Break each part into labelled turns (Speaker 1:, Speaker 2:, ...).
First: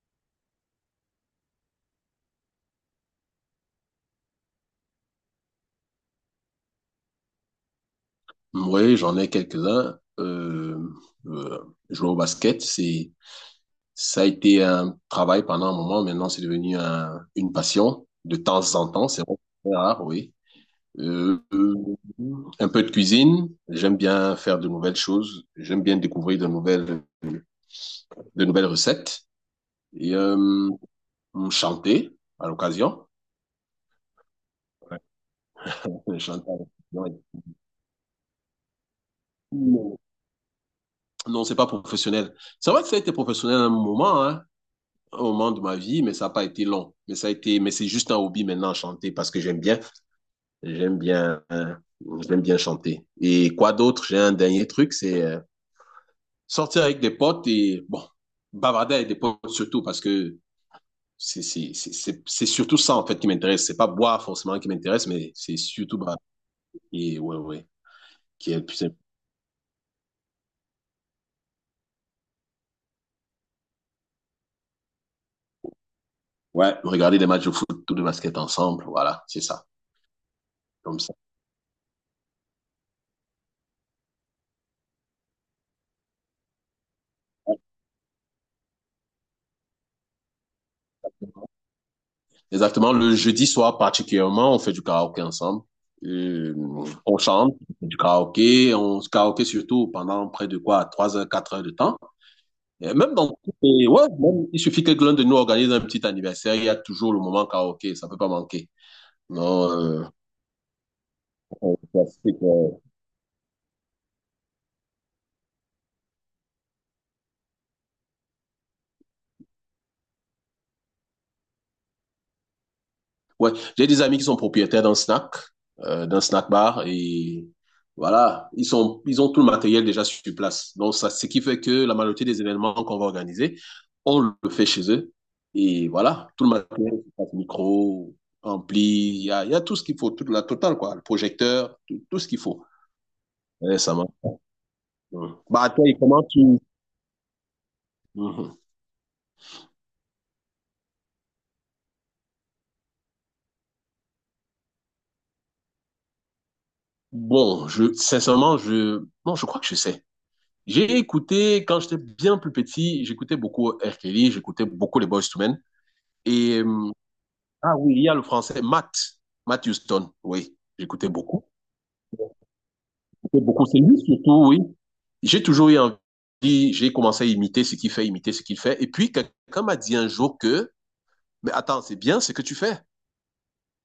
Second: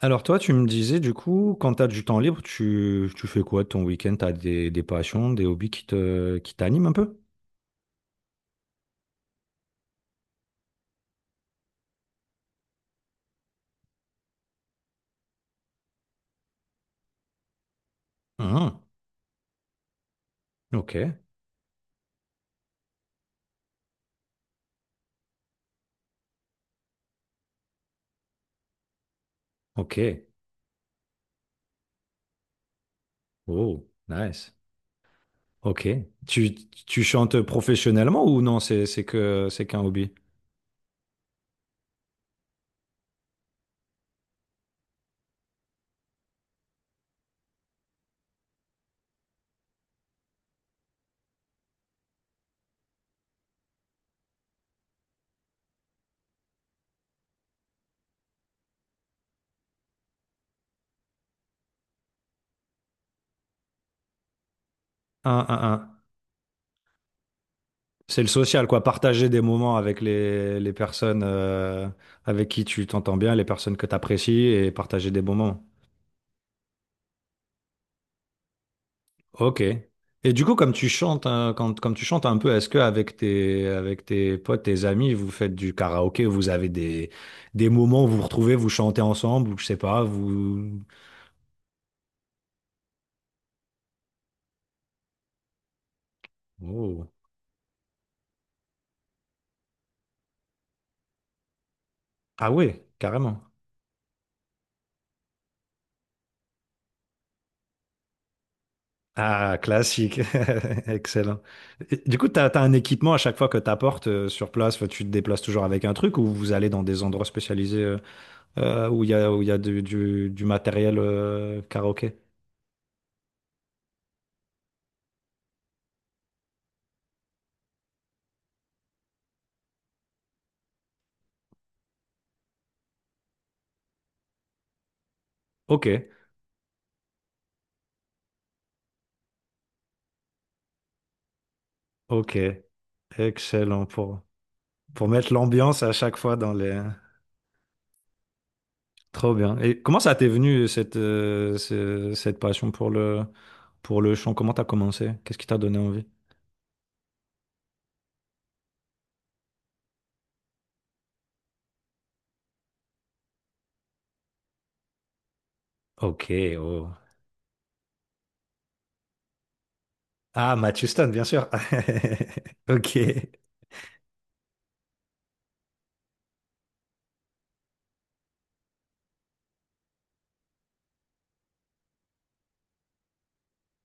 Speaker 1: Alors toi, tu me disais quand tu as du temps libre, tu fais quoi de ton week-end? Tu as des passions, des hobbies qui qui t'animent un peu?
Speaker 2: Oui, j'en ai quelques-uns. Euh, jouer au basket, ça a été un travail pendant un moment. Maintenant, c'est devenu une passion de temps
Speaker 1: Ah,
Speaker 2: en temps. C'est vraiment très rare, oui.
Speaker 1: ok,
Speaker 2: Euh, euh, un peu de cuisine. J'aime bien faire de nouvelles choses. J'aime bien découvrir de nouvelles recettes.
Speaker 1: ok.
Speaker 2: Et chanter à l'occasion.
Speaker 1: Oh, nice.
Speaker 2: Ouais.
Speaker 1: Ok.
Speaker 2: Chanter
Speaker 1: Tu,
Speaker 2: à
Speaker 1: tu
Speaker 2: l'occasion.
Speaker 1: chantes professionnellement ou non? C'est qu'un hobby.
Speaker 2: Non, c'est pas professionnel. C'est vrai que ça a été professionnel à un moment, hein, un moment de ma vie, mais ça n'a pas été long. Mais ça a été, mais c'est juste un hobby maintenant, chanter, parce que j'aime bien, hein, j'aime bien chanter. Et quoi d'autre? J'ai un dernier truc, c'est sortir avec des potes et, bon, bavarder avec des potes surtout, parce que c'est surtout ça, en fait, qui m'intéresse. C'est pas boire forcément qui m'intéresse, mais c'est
Speaker 1: Un,
Speaker 2: surtout
Speaker 1: un.
Speaker 2: bavarder. Et ouais, ouais,
Speaker 1: C'est le
Speaker 2: qui est le
Speaker 1: social,
Speaker 2: plus
Speaker 1: quoi.
Speaker 2: simple.
Speaker 1: Partager des moments avec les personnes avec qui tu t'entends bien, les personnes que tu apprécies et partager des moments.
Speaker 2: Ouais, regarder des matchs de foot ou de basket ensemble, voilà, c'est
Speaker 1: Ok.
Speaker 2: ça,
Speaker 1: Et du coup, comme tu
Speaker 2: comme ça.
Speaker 1: chantes, hein, quand, comme tu chantes un peu, est-ce que avec avec tes potes, tes amis, vous faites du karaoké, vous avez des moments où vous vous retrouvez, vous chantez ensemble, ou je sais pas, vous.
Speaker 2: Exactement, le jeudi soir particulièrement, on fait du karaoké ensemble. Euh,
Speaker 1: Oh.
Speaker 2: on chante, on fait du karaoké, on se karaoké surtout pendant près de quoi, 3 heures, 4 heures de temps.
Speaker 1: Ah ouais,
Speaker 2: Et même dans,
Speaker 1: carrément.
Speaker 2: et ouais, même, il suffit que l'un de nous organise un petit anniversaire, il y a toujours le moment karaoké, ça peut pas manquer.
Speaker 1: Ah,
Speaker 2: Non,
Speaker 1: classique. Excellent. Et du coup, t'as un
Speaker 2: on-
Speaker 1: équipement à chaque fois que t'apportes sur place. Enfin, tu te déplaces toujours avec un truc, ou vous allez dans des endroits spécialisés où il y a, où il y a du matériel karaoké?
Speaker 2: Ouais, j'ai des amis qui sont propriétaires d'un snack bar et voilà, ils sont, ils ont tout le matériel déjà sur place. Donc ça, ce qui fait que la majorité des événements qu'on va organiser, on le fait chez eux
Speaker 1: Ok,
Speaker 2: et voilà, tout le matériel, micro, ampli, il y a tout ce qu'il faut, toute la totale quoi, le projecteur, tout, tout ce
Speaker 1: ok.
Speaker 2: qu'il faut. Ouais,
Speaker 1: Excellent
Speaker 2: ça marche.
Speaker 1: pour. Pour
Speaker 2: Ouais.
Speaker 1: mettre
Speaker 2: Bah
Speaker 1: l'ambiance
Speaker 2: toi,
Speaker 1: à
Speaker 2: et
Speaker 1: chaque
Speaker 2: comment
Speaker 1: fois dans
Speaker 2: tu.
Speaker 1: les…
Speaker 2: Mhm.
Speaker 1: Trop bien. Et comment ça t'est venu cette passion pour pour le chant? Comment t'as commencé? Qu'est-ce qui t'a donné envie?
Speaker 2: Bon, je sincèrement, je non, je crois que je sais. J'ai écouté, quand j'étais bien plus petit, j'écoutais beaucoup R. Kelly, j'écoutais beaucoup les Boyz II Men.
Speaker 1: Ok,
Speaker 2: Et,
Speaker 1: oh.
Speaker 2: ah oui, il y a le français, Matt Houston,
Speaker 1: Ah,
Speaker 2: oui,
Speaker 1: Matt
Speaker 2: j'écoutais
Speaker 1: Houston, bien
Speaker 2: beaucoup.
Speaker 1: sûr. Ok.
Speaker 2: J'écoutais beaucoup, c'est lui surtout, oui. J'ai toujours eu envie, j'ai commencé à imiter ce qu'il fait, imiter ce qu'il fait. Et puis, quelqu'un m'a dit un jour que, mais attends, c'est bien ce que tu fais.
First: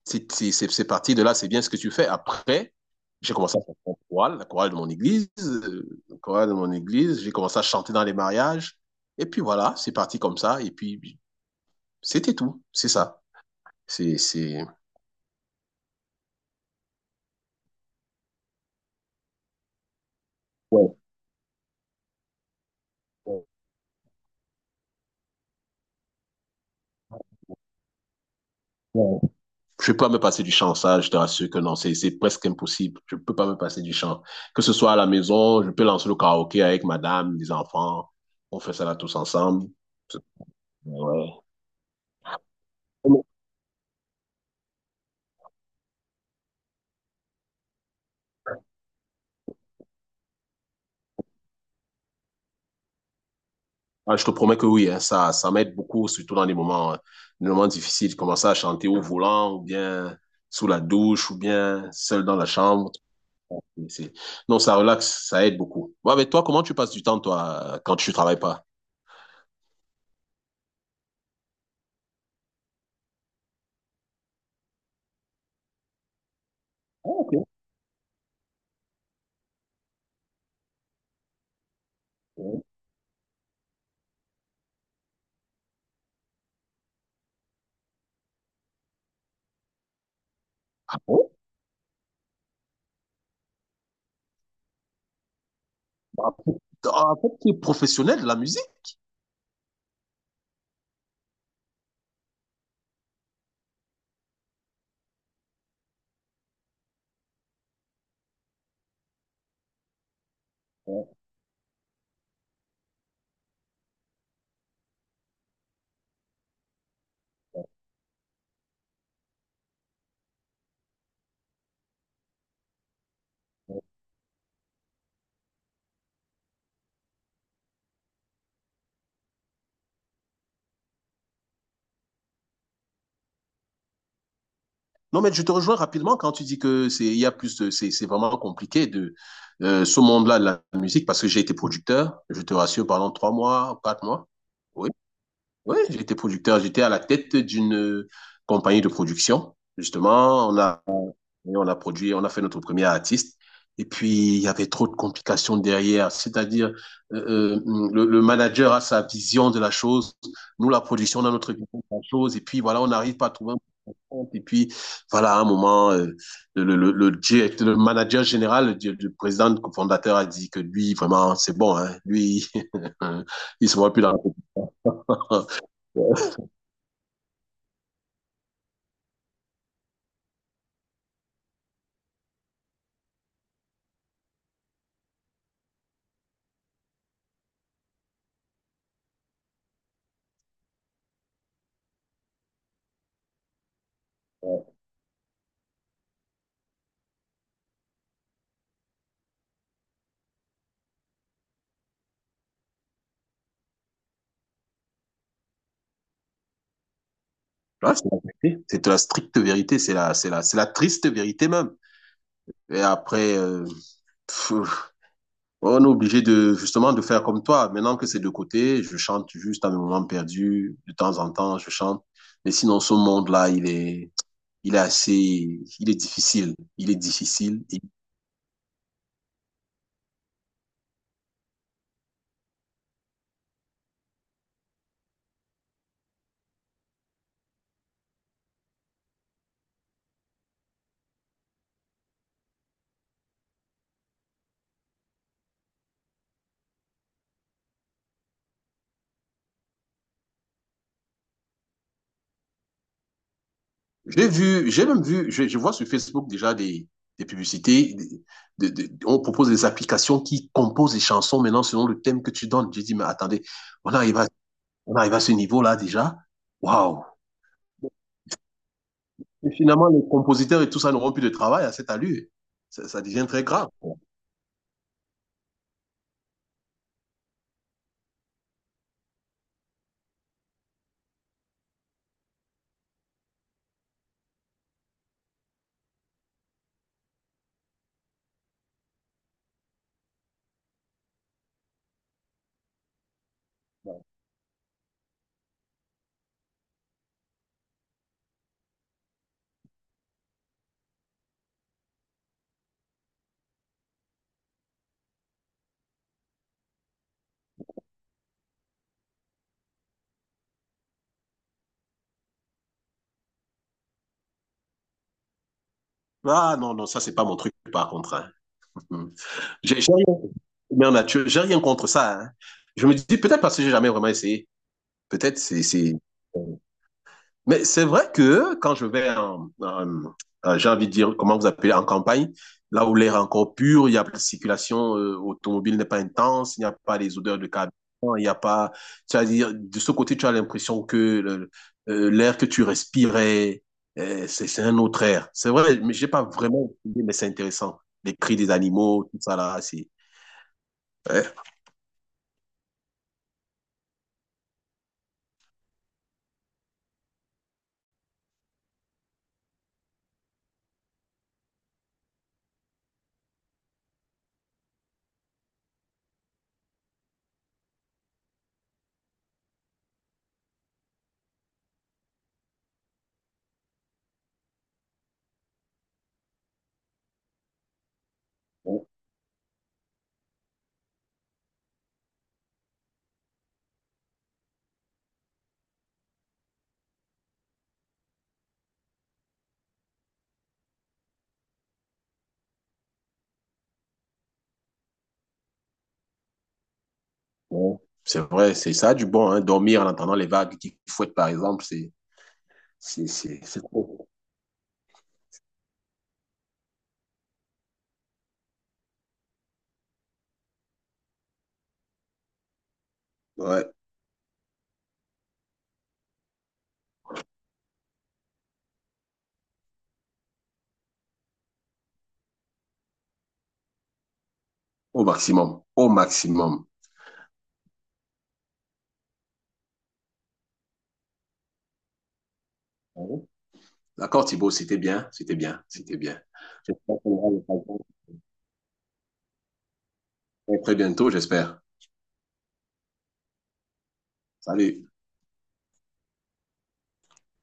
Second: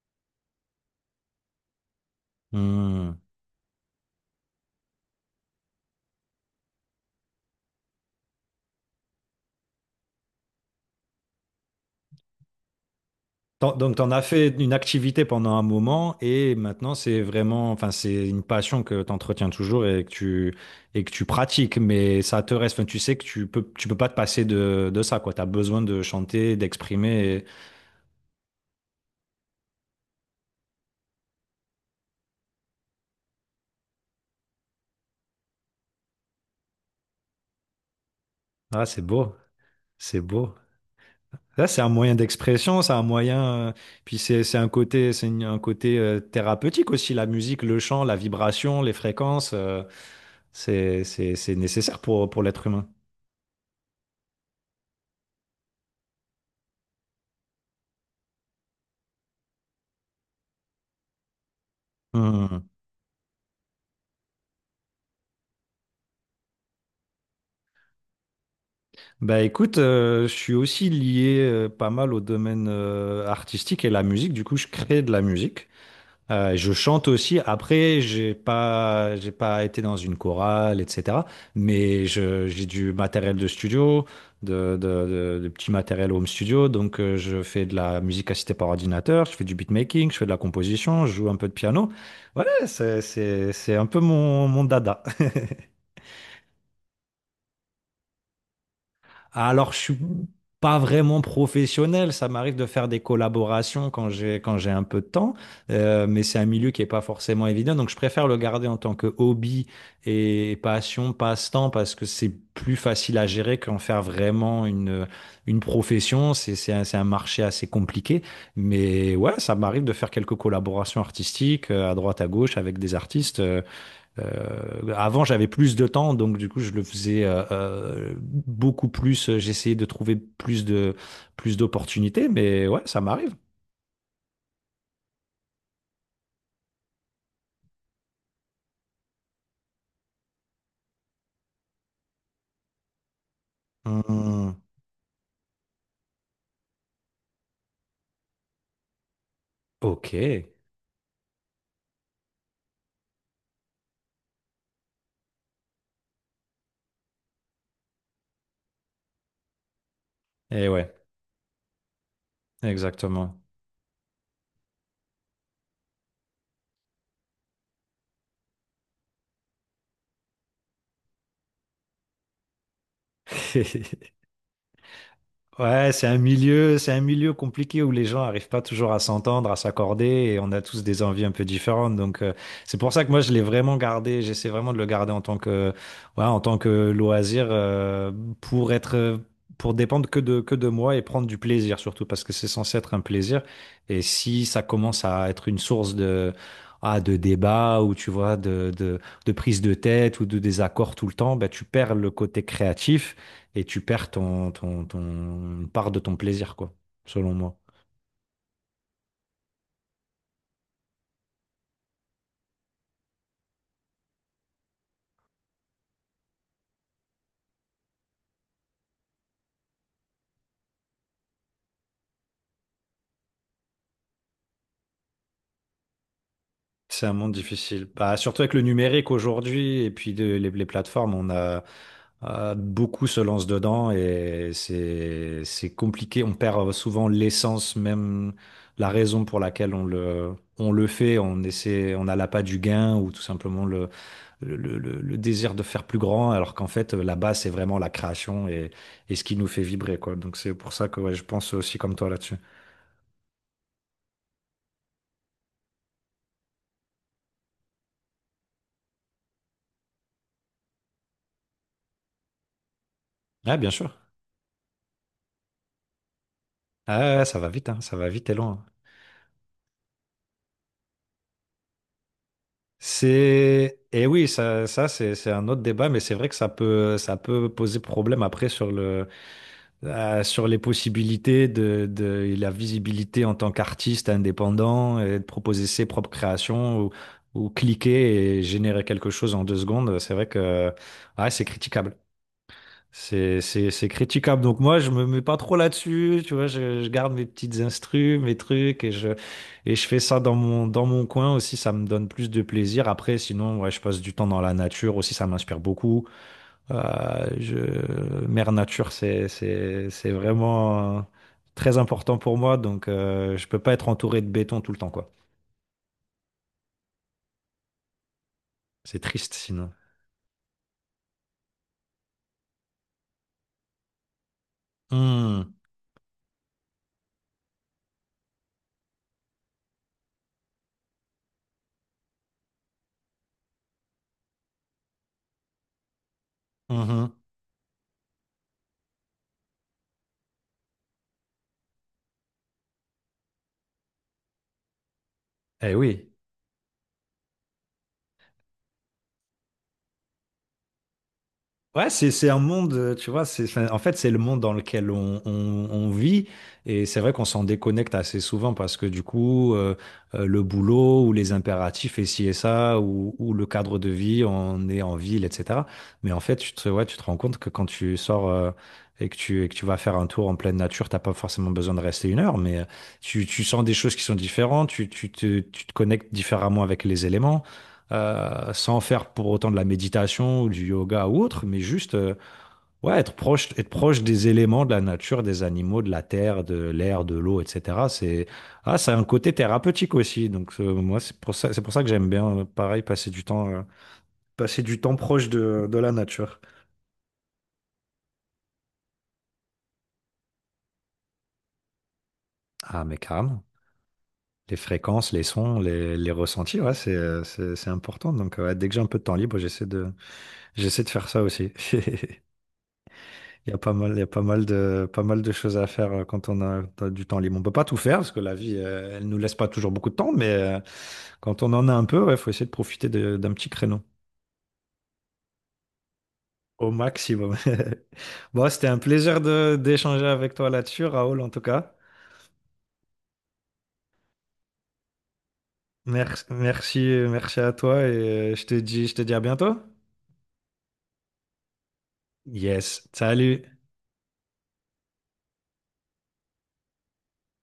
Speaker 2: C'est parti de là, c'est bien ce que tu fais. Après,
Speaker 1: Hmm.
Speaker 2: j'ai commencé à faire mon chorale, la chorale de mon église, la chorale de mon église. J'ai commencé à chanter dans les mariages. Et puis voilà, c'est parti comme ça. Et puis, c'était tout. C'est ça.
Speaker 1: Donc, t'en
Speaker 2: C'est,
Speaker 1: as fait
Speaker 2: c'est...
Speaker 1: une activité pendant un moment et maintenant, c'est vraiment, enfin, c'est une passion que t'entretiens toujours et que
Speaker 2: Ouais.
Speaker 1: et que tu pratiques, mais ça te reste, enfin, tu sais que
Speaker 2: Ouais.
Speaker 1: tu peux pas te passer de ça, quoi. T'as besoin de chanter, d'exprimer.
Speaker 2: Ouais. Je peux pas me passer du chant, ça, je te rassure que non, c'est presque impossible. Je peux pas me passer du chant. Que ce soit à la maison, je peux lancer le karaoké avec madame, les enfants. On fait ça
Speaker 1: Ah,
Speaker 2: là
Speaker 1: c'est
Speaker 2: tous
Speaker 1: beau.
Speaker 2: ensemble.
Speaker 1: C'est beau.
Speaker 2: Ouais.
Speaker 1: Là, c'est un moyen d'expression, c'est un moyen. Puis c'est un côté, un côté thérapeutique aussi. La musique, le chant, la vibration, les fréquences, c'est nécessaire pour l'être humain.
Speaker 2: Ah, je te promets que oui, hein, ça m'aide beaucoup, surtout dans des moments difficiles. Commencer à chanter au volant, ou bien sous la douche, ou bien seul dans la
Speaker 1: Hmm.
Speaker 2: chambre. C'est- non, ça relaxe, ça aide beaucoup. Ouais, mais toi, comment tu passes du temps, toi, quand tu travailles pas?
Speaker 1: Bah écoute, je suis aussi lié pas mal au domaine artistique et la musique. Du coup, je crée de la musique. Je chante
Speaker 2: Ah, ok.
Speaker 1: aussi. Après, j'ai pas été dans une chorale, etc.
Speaker 2: Ouais.
Speaker 1: J'ai du matériel de studio, de petits matériels home studio. Donc, je fais de la musique assistée par ordinateur, je fais du beatmaking, je fais de la
Speaker 2: Ah
Speaker 1: composition, je joue
Speaker 2: bon?
Speaker 1: un peu de piano. Voilà, c'est un peu mon dada.
Speaker 2: Ah, en fait, tu es professionnel de la musique?
Speaker 1: Alors, je suis pas vraiment professionnel. Ça m'arrive de faire des collaborations quand j'ai un peu de temps. Mais c'est un milieu qui est pas forcément évident. Donc, je préfère le garder en tant que hobby et
Speaker 2: Ouais.
Speaker 1: passion, passe-temps, parce que c'est plus facile à gérer qu'en faire vraiment une profession. C'est un marché assez compliqué, mais ouais, ça m'arrive de faire quelques collaborations artistiques à droite à gauche avec des artistes. Avant, j'avais plus de temps, donc du coup, je le faisais beaucoup plus. J'essayais de trouver plus d'opportunités, mais ouais, ça m'arrive.
Speaker 2: Non, mais je te rejoins rapidement quand tu dis que c'est, il y a plus de, c'est vraiment compliqué de, ce monde-là de la musique parce que j'ai été producteur, je te rassure, pendant 3 mois, 4 mois.
Speaker 1: Hmm.
Speaker 2: Oui, j'étais producteur. J'étais à la tête d'une compagnie de production.
Speaker 1: Ok.
Speaker 2: Justement,
Speaker 1: Et
Speaker 2: on a produit, on a fait notre premier artiste. Et puis, il y avait trop de complications derrière. C'est-à-dire, euh, euh, manager a sa vision de la chose. Nous, la
Speaker 1: ouais,
Speaker 2: production, on a notre vision de la chose. Et puis, voilà, on n'arrive pas à
Speaker 1: exactement.
Speaker 2: trouver un point de compte. Et puis, voilà, à un moment, direct, le, manager général, le président, le fondateur a dit que lui, vraiment, c'est bon. Hein, lui, il se voit plus dans la
Speaker 1: Ouais, c'est un milieu compliqué où les gens n'arrivent pas toujours à s'entendre, à s'accorder, et on a tous des envies un peu différentes. Donc c'est pour ça que moi je l'ai vraiment gardé, j'essaie vraiment de le garder ouais, en tant que loisir pour être, pour dépendre que de moi et prendre du plaisir surtout parce que c'est censé être un plaisir. Et si ça commence à être une source de ah, de débat ou tu vois de prise de tête ou de désaccord tout le temps, ben tu perds le côté créatif et tu perds ton une part de ton plaisir, quoi, selon moi.
Speaker 2: Là, c'est la vérité. C'est la stricte vérité. C'est la triste vérité même. Et après, pff, on est obligé de, justement, de faire comme toi. Maintenant que c'est de côté, je chante juste à mes moments perdus. De temps en temps, je chante. Mais sinon, ce monde-là, il est assez, il est difficile. Il est
Speaker 1: C'est un monde
Speaker 2: difficile. Et
Speaker 1: difficile. Bah, surtout avec le numérique aujourd'hui et puis les plateformes, on a beaucoup se lancent dedans et c'est compliqué. On perd souvent l'essence, même la raison pour laquelle on le fait. On essaie, on a l'appât du gain ou tout simplement le désir de faire plus grand, alors qu'en fait là-bas c'est vraiment la création et ce qui nous fait vibrer quoi. Donc c'est pour ça que ouais, je pense aussi comme toi là-dessus.
Speaker 2: j'ai vu, j'ai même vu, je vois sur Facebook déjà des publicités. On propose des applications qui composent des chansons maintenant selon le thème que tu donnes. J'ai dit, mais attendez,
Speaker 1: Ah, bien sûr.
Speaker 2: on arrive à on arrive à ce niveau-là déjà.
Speaker 1: Ah,
Speaker 2: Waouh!
Speaker 1: ouais, ouais, ça va vite, hein, ça va vite et loin.
Speaker 2: Et finalement, les compositeurs et tout ça n'auront plus de travail à cette allure. Ça devient très grave.
Speaker 1: C'est et Oui, ça c'est un autre débat, mais c'est vrai que ça peut poser problème après sur le sur les possibilités de et la visibilité en tant qu'artiste indépendant et de proposer ses propres créations ou cliquer et générer quelque chose en deux secondes. C'est vrai que ah, c'est critiquable. C'est critiquable. Donc moi, je me mets pas trop là-dessus. Tu vois, je garde mes petites instrus, mes trucs, et je fais ça dans mon coin aussi. Ça me donne plus de plaisir. Après, sinon, ouais, je passe du temps dans la nature aussi. Ça m'inspire beaucoup. Euh, je, Mère nature, c'est vraiment très important pour moi. Donc, je peux pas être entouré de béton tout le temps, quoi.
Speaker 2: Ah non, non, ça, c'est pas mon truc, par contre, hein.
Speaker 1: C'est triste sinon.
Speaker 2: J'ai rien, mais en nature, j'ai rien contre ça, hein. Je me dis, peut-être parce que j'ai jamais vraiment essayé. Peut-être
Speaker 1: Hum,
Speaker 2: mais c'est vrai que quand je vais j'ai envie de dire, comment vous appelez, en campagne, là où l'air est encore pur, il y a la circulation automobile n'est pas intense, il n'y a pas
Speaker 1: mhm.
Speaker 2: les odeurs de carburant, il n'y a pas, c'est à dire, de ce côté, tu as l'impression que l'air que tu respirais, c'est un autre air. C'est
Speaker 1: Eh
Speaker 2: vrai, mais
Speaker 1: oui.
Speaker 2: j'ai pas vraiment étudié, mais c'est intéressant. Les cris des animaux, tout ça là, c'est, ouais,
Speaker 1: Ouais, c'est un monde, tu vois, c'est, enfin, en fait, c'est le monde dans lequel on vit. Et c'est vrai qu'on s'en déconnecte assez souvent parce que du coup, le boulot ou les impératifs et ci et ça, ou le cadre de vie, on est en ville, etc. Mais en fait, ouais, tu te rends compte que quand tu sors et que et que tu vas faire un tour en pleine nature, t'as pas forcément besoin de rester une heure, mais tu sens des choses qui sont différentes, tu te connectes différemment avec les éléments sans
Speaker 2: bon,
Speaker 1: faire pour autant de la méditation ou du yoga ou autre, mais juste ouais, proche, être proche des éléments de la nature, des animaux, de la terre, de l'air, de l'eau, etc. Ça a un côté thérapeutique aussi. Donc moi, c'est pour ça que j'aime bien, pareil, passer du temps proche de la nature.
Speaker 2: bon, c'est vrai, c'est ça a du bon, hein, dormir en entendant les vagues qui fouettent, par exemple,
Speaker 1: Ah, mais carrément.
Speaker 2: c'est trop.
Speaker 1: Les fréquences, les sons, les ressentis, ouais, c'est important. Donc, ouais, dès que j'ai un peu de temps libre, j'essaie de faire ça aussi.
Speaker 2: Ouais,
Speaker 1: Il y a pas mal pas mal de choses à faire quand on a, t'as du temps libre. On peut pas tout faire parce que la vie, elle nous laisse pas toujours beaucoup de temps, mais quand on en a un peu, il faut essayer de profiter d'un petit créneau
Speaker 2: au maximum, au maximum.
Speaker 1: au maximum. Bon, c'était un plaisir de d'échanger avec toi là-dessus, Raoul, en tout cas.
Speaker 2: Oui. D'accord, Thibaut, c'était bien, c'était bien, c'était bien.
Speaker 1: Merci, merci,
Speaker 2: J'espère qu'on aura
Speaker 1: Merci à
Speaker 2: l'occasion
Speaker 1: toi et je te dis à bientôt.
Speaker 2: très très bientôt, j'espère.
Speaker 1: Yes, salut.
Speaker 2: Salut.